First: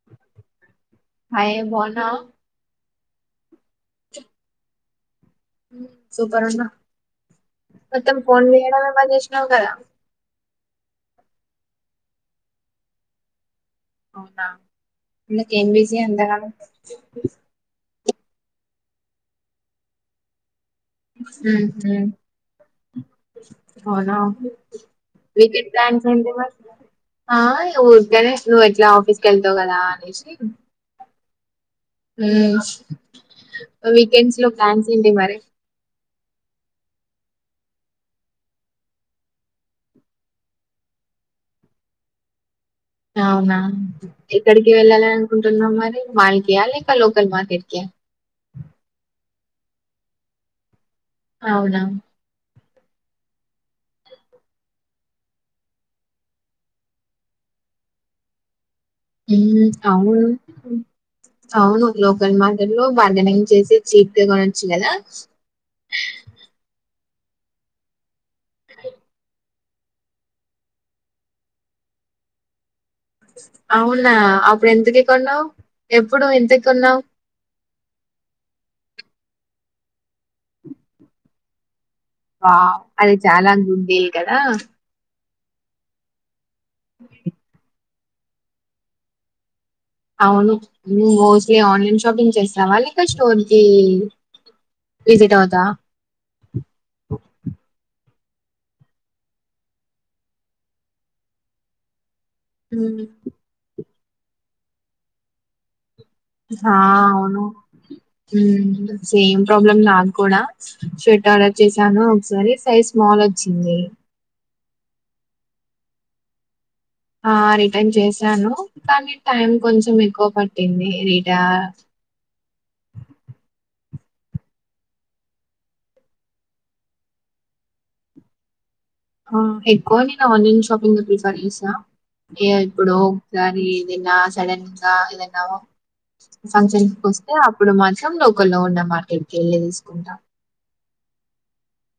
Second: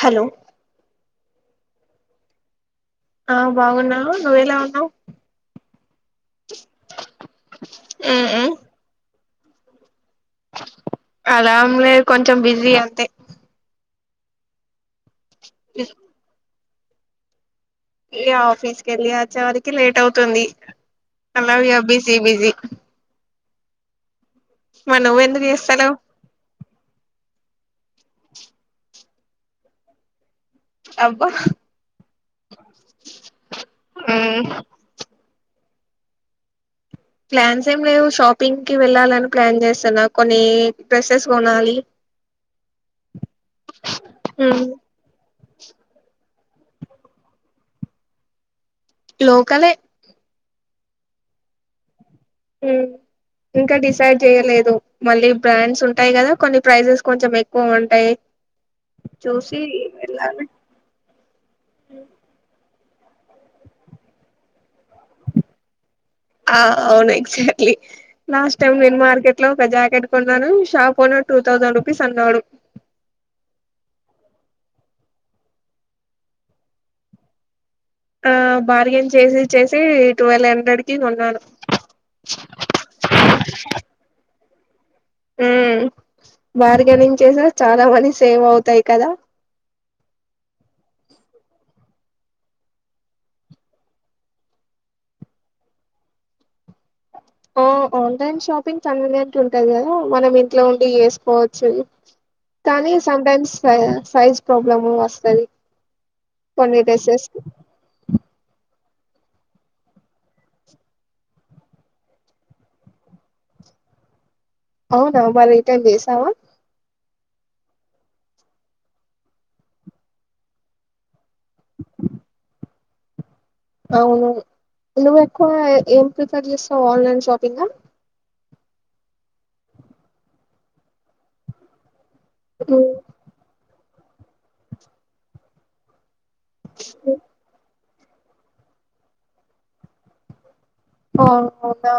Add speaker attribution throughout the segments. Speaker 1: Hello
Speaker 2: hi బావునవ్
Speaker 1: ఆ బాగున్నావు నువ్వెలా ఉన్నావు
Speaker 2: సూపర్ ఉన్నా మొత్తం ఫోండ్లు చేయడమే బంద్ చెస్ న్నవ్ కదా
Speaker 1: అమ్లేదు కొంచెం బిజీ అంతే
Speaker 2: అవునాా ఎందుకు ఎమ్ బిజీ అంతాగణం చా పి
Speaker 1: ఏ ఆఫీస్కి వెళ్ళి వచ్చే వరకి లేట్ అవుతుంది అలావియ
Speaker 2: ఉహు
Speaker 1: బిజ బిజ
Speaker 2: అవునా వీకెండ్
Speaker 1: చేస్తాలేవ్
Speaker 2: ప్లాన్స్ ఏంటి మరి ఉర్కేన్ నువ్వు ఎట్లా ఆఫీస్ క వెళ్తావు కదా అనేసి
Speaker 1: అబ్బా
Speaker 2: ఉమ్ వీకెండ్స్
Speaker 1: మ్మ్.
Speaker 2: లో ప్లాన్స్ ఎంటి మరి
Speaker 1: ప్లాన్స్ ఏం లేవు షాపింగ్కి వెళ్ళాలని ప్లాన్ చేస్తున్నా కొన్ని డ్రెస్సెస్ కొనాలి
Speaker 2: అవునా
Speaker 1: మ్మ్.
Speaker 2: ఎక్కడికి వెళ్ళాలి అనుకుంటున్నావ్ మరి ఇంటికి యంల్ని కా లోకల్ మార్కెట్ కి
Speaker 1: లోకలే
Speaker 2: అవునా
Speaker 1: హు ఇంకా డిసైడ్ చేయలేదు మళ్ళీ బ్రాండ్స్ ఉంటాయి కదా కొన్ని ప్రైజెస్ కొంచెం ఎక్కువ ఉంటాయి
Speaker 2: హు
Speaker 1: చూసి
Speaker 2: అవును
Speaker 1: వెళ్ళాలి
Speaker 2: అవును లోగల్ మా లో బార్గనింగ్ చేసి చీట్గా కొనొచ్చు కదా
Speaker 1: చెర్లి లాస్ట్ టైమ్ నేను మార్కెట్ లో ఒక జాకెట్ కొన్నాను shop owner two thousand rupees అన్నాడు
Speaker 2: అవునా అప్పుడు ఎంతకి కొన్నావు ఎప్పుడు ఇంతకి కొన్నావు
Speaker 1: ఆ బార్గెన్ చేసి చేసి ట్వెల్వ్ హండ్రెడ్ కి కొన్నాను
Speaker 2: వావ్ అది చాలా గుడ్డే కదా
Speaker 1: హు మ్ బార్గెనింగ్ చేసా చాలా మని సేవ్ అవుతాయి కదా
Speaker 2: అవును నువ్వు మోస్ట్లీ ఆన్లైన్ షాపింగ్ చేస్తావా లేక స్టోర్ కి విజిట్ అవుతావ
Speaker 1: ఓ ఆన్లైన్ షాపింగ్ కన్వీనియంట్ ఉంటది కదా మనం ఇంట్లో ఉండి చేసుకోవచ్చు కానీ
Speaker 2: మ్మ్.
Speaker 1: సంటైమ్స్ ఆ సైజ్ ప్రాబ్లం వస్తది
Speaker 2: హా
Speaker 1: కొన్ని డ్రెస్సెస్
Speaker 2: అవును హు సేమ్ ప్రాబ్లమ్ నాకు కూడా షర్ట్ ఆర్డర్ చేశాను ఒకసారి సైజ్ స్మాల్ వచ్చింది
Speaker 1: అవునా మరి రిటన్ చేసావా
Speaker 2: ఆ రిటర్న్ చేశాను కానీ టైం కొంచెం ఎక్కువ పట్టింది రి యా
Speaker 1: అవును నువ్వు ఎక్కువ ఏం ప్రిఫేర్ చేస్తావు ఆన్లైన్ షాపింగ
Speaker 2: ఆ ఎక్కువ నేను ఆన్లైన్ షాపింగ్ ప్రిఫర్ చేసా ఏ ఇప్పుడు ఉగాది నిన్న సడెన్సా నిన్నవో ఫంక్షన్ కి
Speaker 1: ఆ
Speaker 2: వస్తే అప్పుడు మంచి ం లోకల్లో ఉన్న మార్కెట్కి వెళ్ళి తీసుకుంటా
Speaker 1: అవును అవునా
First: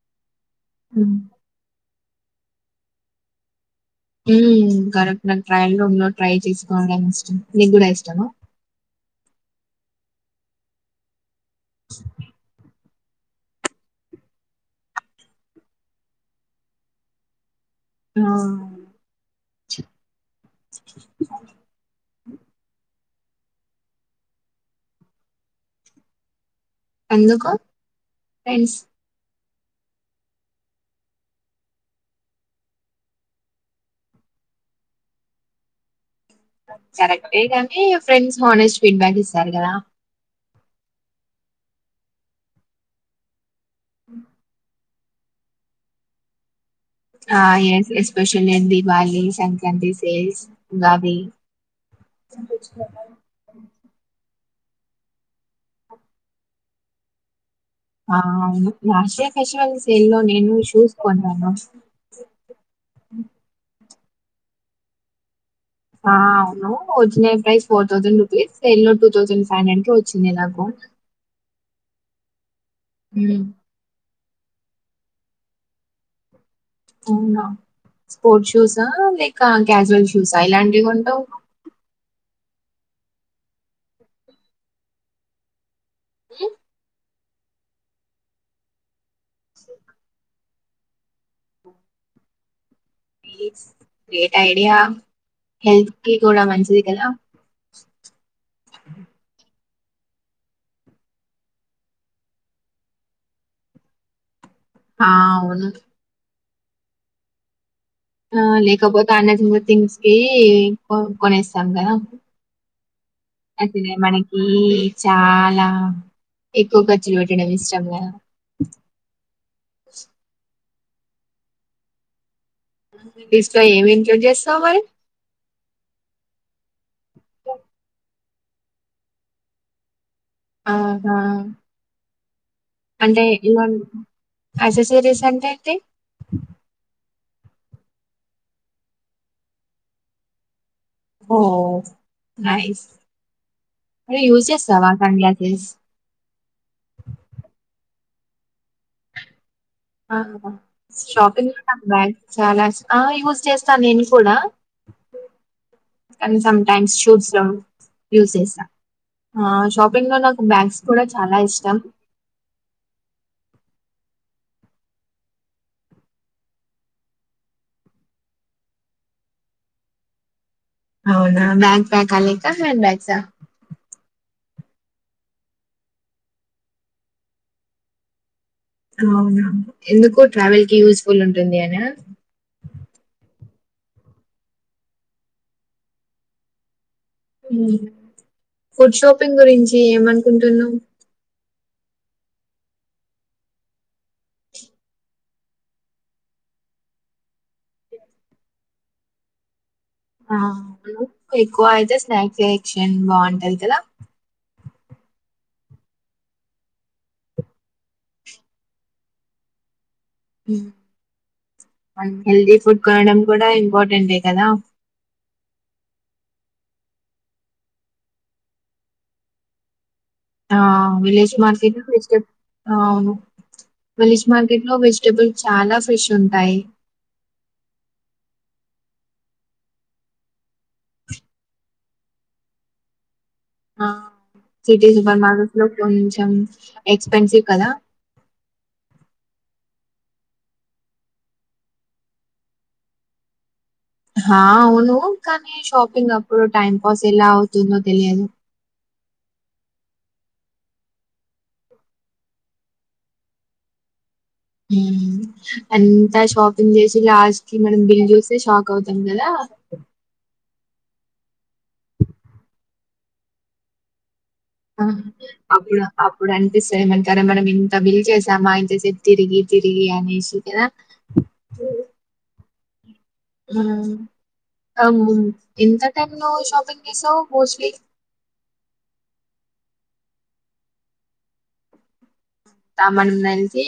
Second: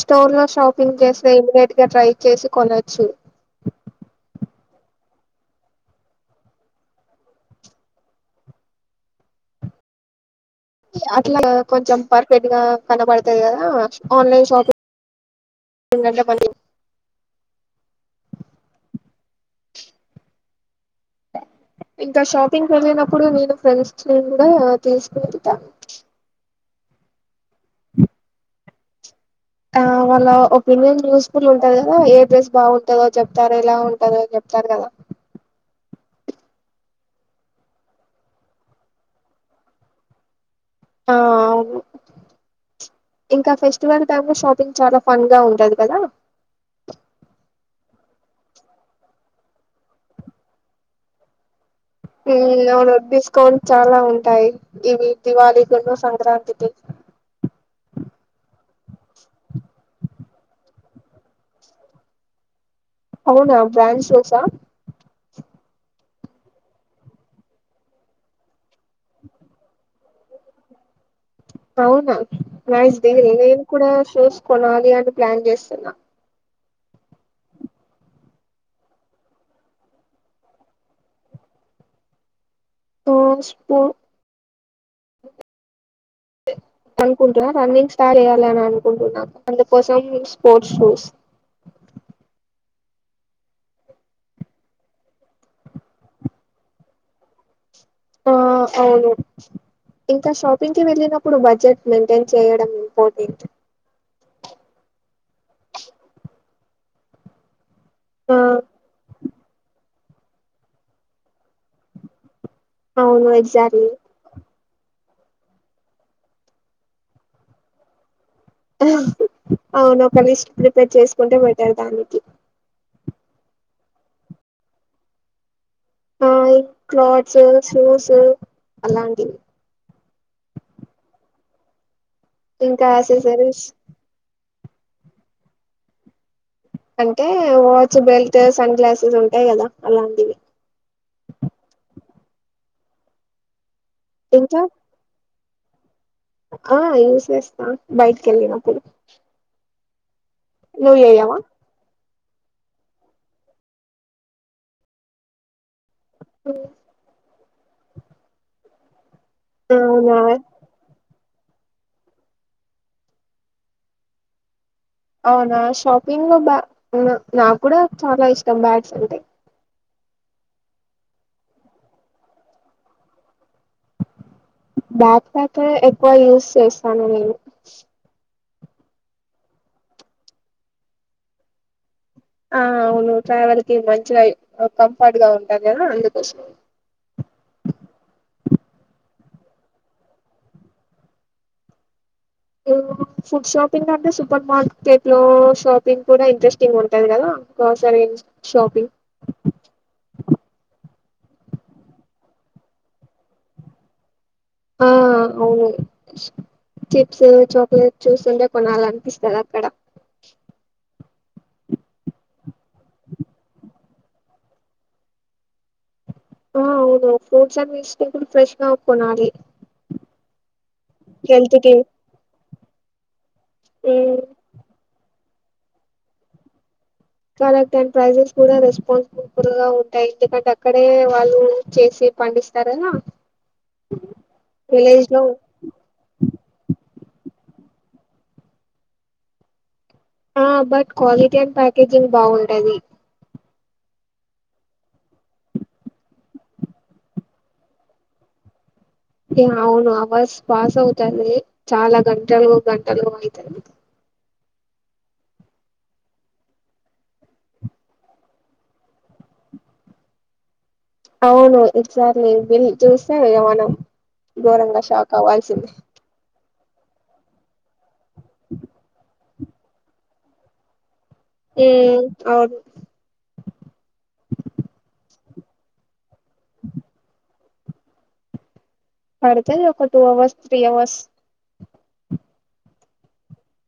Speaker 1: స్టోర్ లో షాపింగ్ చేస్తే ఇమిడియట్ గా ట్రై చేసి కొనొచ్చు
Speaker 2: హు కరెక్ట్ నాకు ట్రయల్ రూమ్ లో ట్రై చేసుకోవడం ఇష్టం నీకు కూడా ఇష్టమా
Speaker 1: ఆ ట్ల కొంచెం పర్ఫెక్ట్ గా కనపడుతది కదా ఆన్లైన్ షాపింగ్ గంటే మని
Speaker 2: ఆ
Speaker 1: ఇంకా షాపింగ్ వెళ్ళినప్పుడు నేను ఫ్రెండ్స్ ని కూడా తీసుకు వెళ్తా
Speaker 2: ఎందుకు ఫ్రెండ్స్
Speaker 1: ఆ వాళ్ళ ఒపీనియన్ యూస్ఫుల్ ఉంటాది కదా ఏ డ్రెస్ బాగుంటదో చెప్తారో ఎలా ఉంటదో చెప్తారు కదా
Speaker 2: కరెక్టే కాని ఫ్రెండ్స్ హానెస్ట్ ఫీడ్బ్యాక్ ఇస్తారు కదా
Speaker 1: ఆ అవును ఇంకా ఫెస్టివల్ టైమ్ లో షాపింగ్ చాలా ఫన్ గా ఉంటది కదా
Speaker 2: ఆ ఏం ఎస్పెషలీ దివాళి, సంక్రాంతి సేల్స్ ఉగాది
Speaker 1: ఉ అవును డిస్కౌంట్ చాలా ఉ టాయి ఇవి దివాళీ, సంక్రాంతికి
Speaker 2: ఆ అవును ఆశా ఫేషల్ సేల్ లో నేను షూస్ కొన్నాను
Speaker 1: అవునా బ్రాంచ్ షూసా
Speaker 2: ఆ అవును original price four thousand rupees sale లో టూ థౌజండ్ ఫైవ్ హండ్రెడ్ వచ్చింది నాకు
Speaker 1: అవునా నైస్ దేన్
Speaker 2: హ్మ్.
Speaker 1: నేను కూడా షూస్ కొనా అని ప్లాన్ చేస్తున్నా
Speaker 2: అవునా స్పోర్ట్ షూసా లేకా క్యాజువల్ షూసా ఏలాంటివి కొంటావు
Speaker 1: స్పోర్ట్స్ పో
Speaker 2: ఇ
Speaker 1: అంటున్నా రన్నింగ్ స్టార్ట్ చేయాలి అని అనుకుంటున్నాను అందు కోసం స్పోర్ట్స్ షూస్
Speaker 2: ప్జ్ గ్రేట్ ఐడియా హెల్త్ కి కూడా మంచిది కదా
Speaker 1: ఆ అవును ఇంకా షాపింగ్కిి వెళ్ళినప్పుడు బడ్జెట్ మెయింటైన్ చేయడం ఇంపార్టెంట్
Speaker 2: ఆ అవును ఆ లేకపోతే అన్నది థింగ్స్ ఏ కొనే సంగా
Speaker 1: అవును
Speaker 2: అది
Speaker 1: ఎగ్జాక్ట్లీ
Speaker 2: మనకి చాలా ఎక్కువ ఖర్చులు పెట్టడం ఇష్టంగా
Speaker 1: అవునుక్క లిస్ట్ ప్రిపేర్ చేసుకుంటే పెట్టారు దానికి
Speaker 2: లిస్ట్ లో ఏమి ఇంక్లూడ్ చేస్తావు మరి
Speaker 1: ఆ క్లాత్స్ షూస్ అలాంటివి
Speaker 2: ఆహా
Speaker 1: ఇంకా ఆశే సరేష్
Speaker 2: యాస శిరీష్ అంటే ఏంటి
Speaker 1: అంటే వాచ్ బెల్ట్ సన్ గ్లాసెస్ ఉంటాయి కదా అలాంటివి
Speaker 2: ఓ నైస్ అరే యూస్
Speaker 1: ఇంకా
Speaker 2: చేస్తావా సన్ గ్లాసెస్ ప్లేస్
Speaker 1: ఆ యూసేస్తా బయటికి వెళ్ళినప్పుడు
Speaker 2: అ హ
Speaker 1: నువ్వు చేయవా
Speaker 2: షోపింగ్లా బాల్ చాలా యూస్ చేస్తా నేను కూడా కనీసం టైమ్స్ షుట్ లో యూస్ చేస్తా ఆ షాపింగ్
Speaker 1: అవునా
Speaker 2: లో నాకు బ్యాగ్స్ కూడా చాలా ఇష్టం
Speaker 1: అవునా షాపింగ్ లో బ నాకు కూడా చాలా ఇష్టం బ్యాగ్స్ అంటే
Speaker 2: అవునా బ్యాగ్ ప్యాక్ అల హ్యాండ్ బ్యాగ్స్ ఆ
Speaker 1: బ్యాక్ ప్యాక్ ఎక్కువ యూజ్ చేస్తాను నేను
Speaker 2: అవునా ఎందుకు ట్రావెల్ కి యూస్ ఫుల్ ఉంటుంది అనా
Speaker 1: ఆ అవును ట్రావెల్ మంచిగా కంఫర్ట్ గా ఉంటుంది కదా అందుకోసం
Speaker 2: ఫుడ్ షాపింగ్ గురించి ఏమనుకుంటున్నా
Speaker 1: ఫుడ్ షాపింగ్ అంటే సూపర్ మార్కెట్ లో షాపింగ్ కూడా ఇంట్రెస్టింగ్ ఉంటంది కదా ఒంసర షాపింగ్
Speaker 2: ఆ ఎక్కువ అయితే స్నాక్ ఎయిచ్చేయండి బాగుంటాది కదా
Speaker 1: ఆ అవును చిప్స్ చాక్లెట్ చూస్ ఉంటే కొనాల అనిపిస్తంది అక్కడ
Speaker 2: హెల్దీ ఫుడ్ కొనడం కూడా ఇంపార్టెంటే కదా
Speaker 1: ఆ అవును ఫ్రూట్స్ అండ్ వెజిటేబుల్ ఫ్రెష్గా కొనాలి
Speaker 2: విలేజ్
Speaker 1: హెల్త్ కి
Speaker 2: మార్కట్ లోవేజీటేబుల్
Speaker 1: ఉమ్,
Speaker 2: విలేజ్ మార్కెట్ లో వెజిటేబుల్ చాలా ఫ్రిష్ ఉంటాయి
Speaker 1: కారక్ టన్ ప్రైజెస్ కూడా రెస్పాన్స్బుల్ గా ఉంటాయి ఎందుకంటే అక్కడే వాళ్ళు చేసి పండిస్తారు కదా
Speaker 2: సిటీ సూపర్ మార్కెట్స్ లో కొంచెం ఎక్స్పెన్సివ్ కదా
Speaker 1: ఆ బట్ క్వాలిటీ అండ్ ప్యాకేజింగ్ బాగుంటది
Speaker 2: ఆ అవును కానీ షాపింగ్ అప్పుడు టైం పాస్ ఎలా అవుతుందో తెలియదు
Speaker 1: అవును అవర్స్ పాస్ అవుతది చాలా గంటలు గంటలు అయితది
Speaker 2: అంతా షాపింగ్ చేసి లాస్ట్ కి మనం బిల్ చూస్తే షాక్ అవుతాం కదా
Speaker 1: అవును ఎసార్లీ చూస్తా ఏమను
Speaker 2: అప్పుడు అప్పుడు అన్ని పిస్తయమంటారా మనం ఇంత బిల్ చేసామా ఇంతసేపు తిరిగి తిరిగి అనేసి కదా
Speaker 1: ఉ అవును
Speaker 2: హు ఆవును ఎంత తెను షాపింగ్ చేసావ్ మోస్ట్లీ
Speaker 1: పడుతుంది ఒక టూ అవర్స్ త్రీ అవర్స్
Speaker 2: మనం అలిసి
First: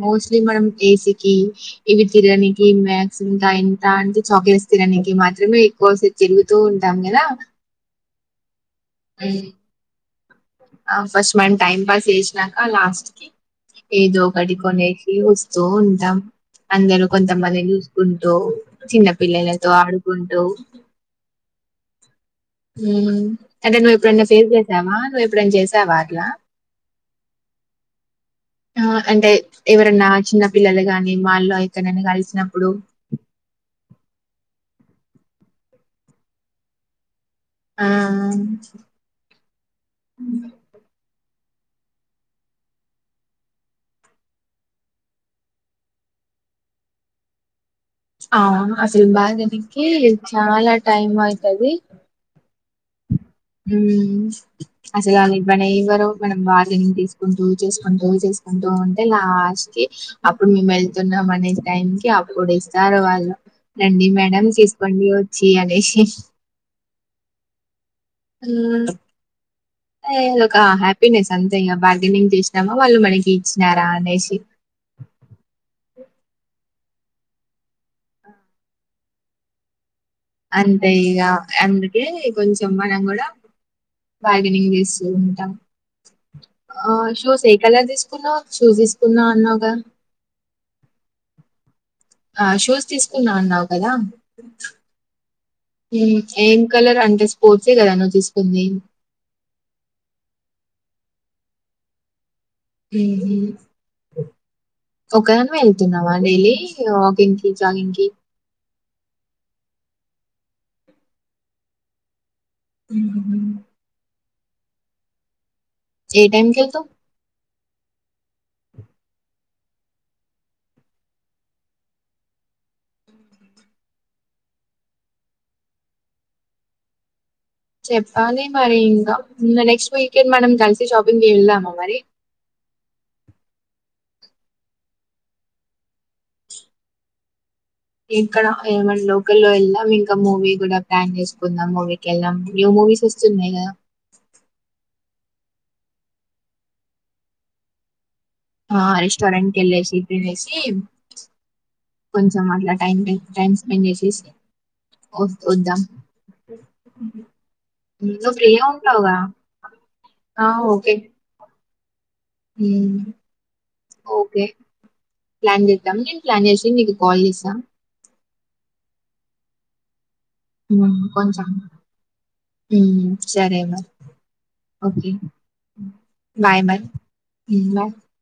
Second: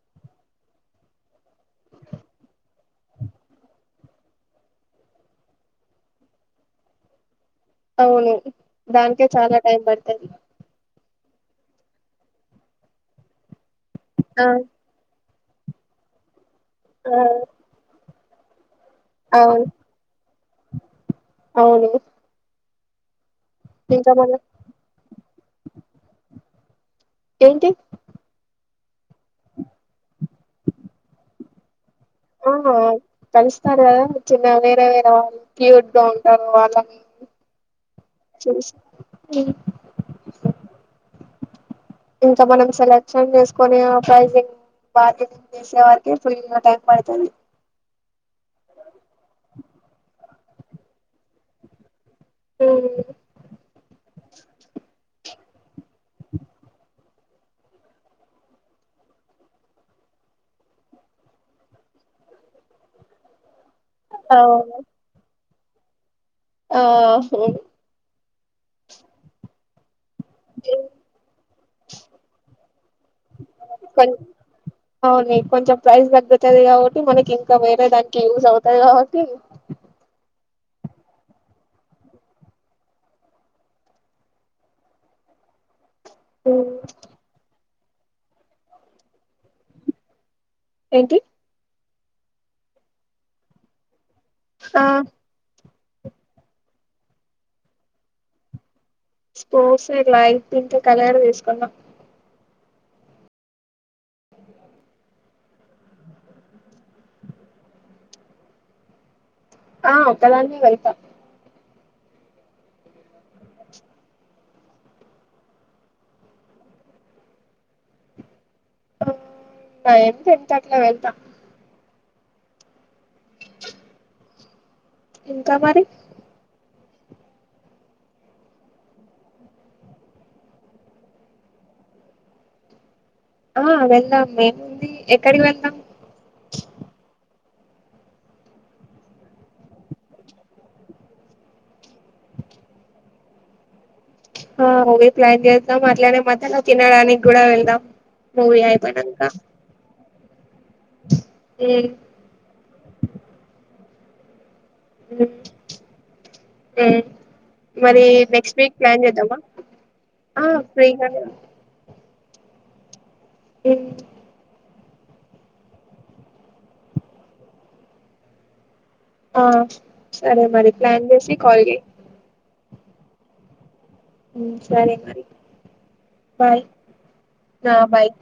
Speaker 2: మోస్ట్లీ మనం ఏసీకి ఇవి తరానికి మ్యాక్సి ఇంకా ఎంత అంటే చాక్లెట్స్ తరనికి మాత్రమే ఎక్కువసేపు తిరుగుతూ ఉంటాం కదా
Speaker 1: అవును దానికే చాలా టైం పడుతుంది
Speaker 2: ఆ ఫస్ట్ మన టైం పాస్ చేసినాక లాస్ట్ కి ఏ దో ఒకటి
Speaker 1: అవును
Speaker 2: కొనేసి వస్త చో ఉంటాం అందరూ
Speaker 1: ఆ
Speaker 2: కొంతమంది చూ ఉంటూ చిన్న
Speaker 1: అవును
Speaker 2: పిల్లలతో ఆడుకుంటూ
Speaker 1: అవును
Speaker 2: హ అంటే నువ్వు
Speaker 1: ఇంకా
Speaker 2: ఎప్పుడైనా
Speaker 1: మన
Speaker 2: ఫేస్ చేసావా నువ్వు ఎప్పుడైనా చేసావా అట్లా
Speaker 1: ఏంటి
Speaker 2: అంటే ఎవరన్నా చిన్న పిల్లలు కాగాని మాళ్ళ అయితే
Speaker 1: ఆ కలిస్తస్తారు అదా చిన్న వేరే వేర వాళ్ళు క్యూడ్ ఉంటారు వాళ్ళ
Speaker 2: ఆ
Speaker 1: చేసి అ ఇంకా మనం సెలెక్షన్ చేసుకుొని ప్రైజింగ్ బార్గెనింగ్ చేసే వారికి ఫుల్ టైం పడుతుంది
Speaker 2: ఆ అసలు బాగానికి చాలా టైం అయితది
Speaker 1: అ
Speaker 2: అసల్ ఆల్ ఇవ్వనే ఇవ్వరు మనం బార్గెనింగ్ తీస్కుంటూ, చేస్కుంటూ, చేస్కుంటూ ఉంటే లాస్ట్కి అప్పుడు మేం ఎళ్తున్నాం అనే టైంకి అప్పుడు ఇస్తారు వాళ్ళు రండి మేడం
Speaker 1: అవును
Speaker 2: తీసుకోండి వ జీ అనేేషి
Speaker 1: ఆహో
Speaker 2: అవు నేనుఒక హ్యాపీనెస్ అంతే ఇ బార్గెనింగ్ చేసినామాో వాళ్ళు మనకి ఇచ్చినారా
Speaker 1: కొం
Speaker 2: అనేసి
Speaker 1: అవును కొంచెం ప్రైస్ తగ్గుతది కాబట్టి మనకి ఇంకా వేరే దానికి యూజ్ అవుతాయి కాబట్టి
Speaker 2: అంతే ఇక అందుకే కొంచెం మనం కూడా బగనింగ్ చేస్తూ ఉంటాం
Speaker 1: ఉమ్,
Speaker 2: ఆ షో సే ఎలా తీసుకున్నావు్ షూ తీసుకున్నావు్ అన్నవుగా
Speaker 1: ఏంటి
Speaker 2: ఆ షూస్ తీసుకున్నా అన్నావు కదా
Speaker 1: ఆ
Speaker 2: ఏం కలర్ అంటే స్పోర్ట్సే కదా నువ్వు తీస్కుంది.
Speaker 1: స్పోర్ట్సే లైట్ పింక్ కలర్ తీస్కున్న
Speaker 2: హ్ ఒక్కదాన్వే ఎళ్తున్నవా డైలీ వాకింగ్కి, జాగింగ్కి
Speaker 1: ఆ ఒక్కదాన్నే వెళ్త
Speaker 2: మ్ ఏ టైమ్కి యెల్తవ్
Speaker 1: ఆ నైన్ టెన్కి అట్ల వెళ్త ఇంకా మరి
Speaker 2: చెప్పాలి మరి ఇంకా నెక్స్ట్ వీకెండ్ మనం కలిసి షాపింగ్కి వెళ్దామా మరి
Speaker 1: ఆ వెళ్దాం ఏముంది. ఎక్కడికి వెళ్దాం
Speaker 2: ఇక్కడ ఏ మన లోకల్లో వెళ్దాం ఇంకా మూవీ కూడా ప్లాన్ చేసుకుందాం మూవీకెల్డాం న్యూ మూవీస్ వస్తున్నాయి కదా
Speaker 1: ఆ అవే ప్లాన్ చేద్దాం అట్లనే మధ్యల తినడానికి గుడా వెళ్దాం మూవీ
Speaker 2: ఆ
Speaker 1: అయిపోయినంక
Speaker 2: రెస్టారెంట్ కెళ్ళేసి తినేసి
Speaker 1: ఉమ్
Speaker 2: కొంచెం అట్ల టై టైమ్ స్పెండ్ చేసి చేసి
Speaker 1: మరి
Speaker 2: హ్మ్. నువ్వు
Speaker 1: నెక్స్ట్
Speaker 2: ఫ్రీగా
Speaker 1: వీక్ ప్లాన్
Speaker 2: ఉంటావుగా?
Speaker 1: చేద్దామా ఆ ఫ్రీగనే
Speaker 2: హ్ ఓకే ప్లాన్ చేద్దాం నేన్ ప్లాన్ చేసి నీకు కాల్ చేస్తా
Speaker 1: ఆ సరే మరి ప్లాన్ చేసి కాల్ చెయి
Speaker 2: హ్ సరే మ
Speaker 1: ఉమ్ సరే బాయ్
Speaker 2: హ్మ్.
Speaker 1: నా
Speaker 2: బాయ్.
Speaker 1: బయ్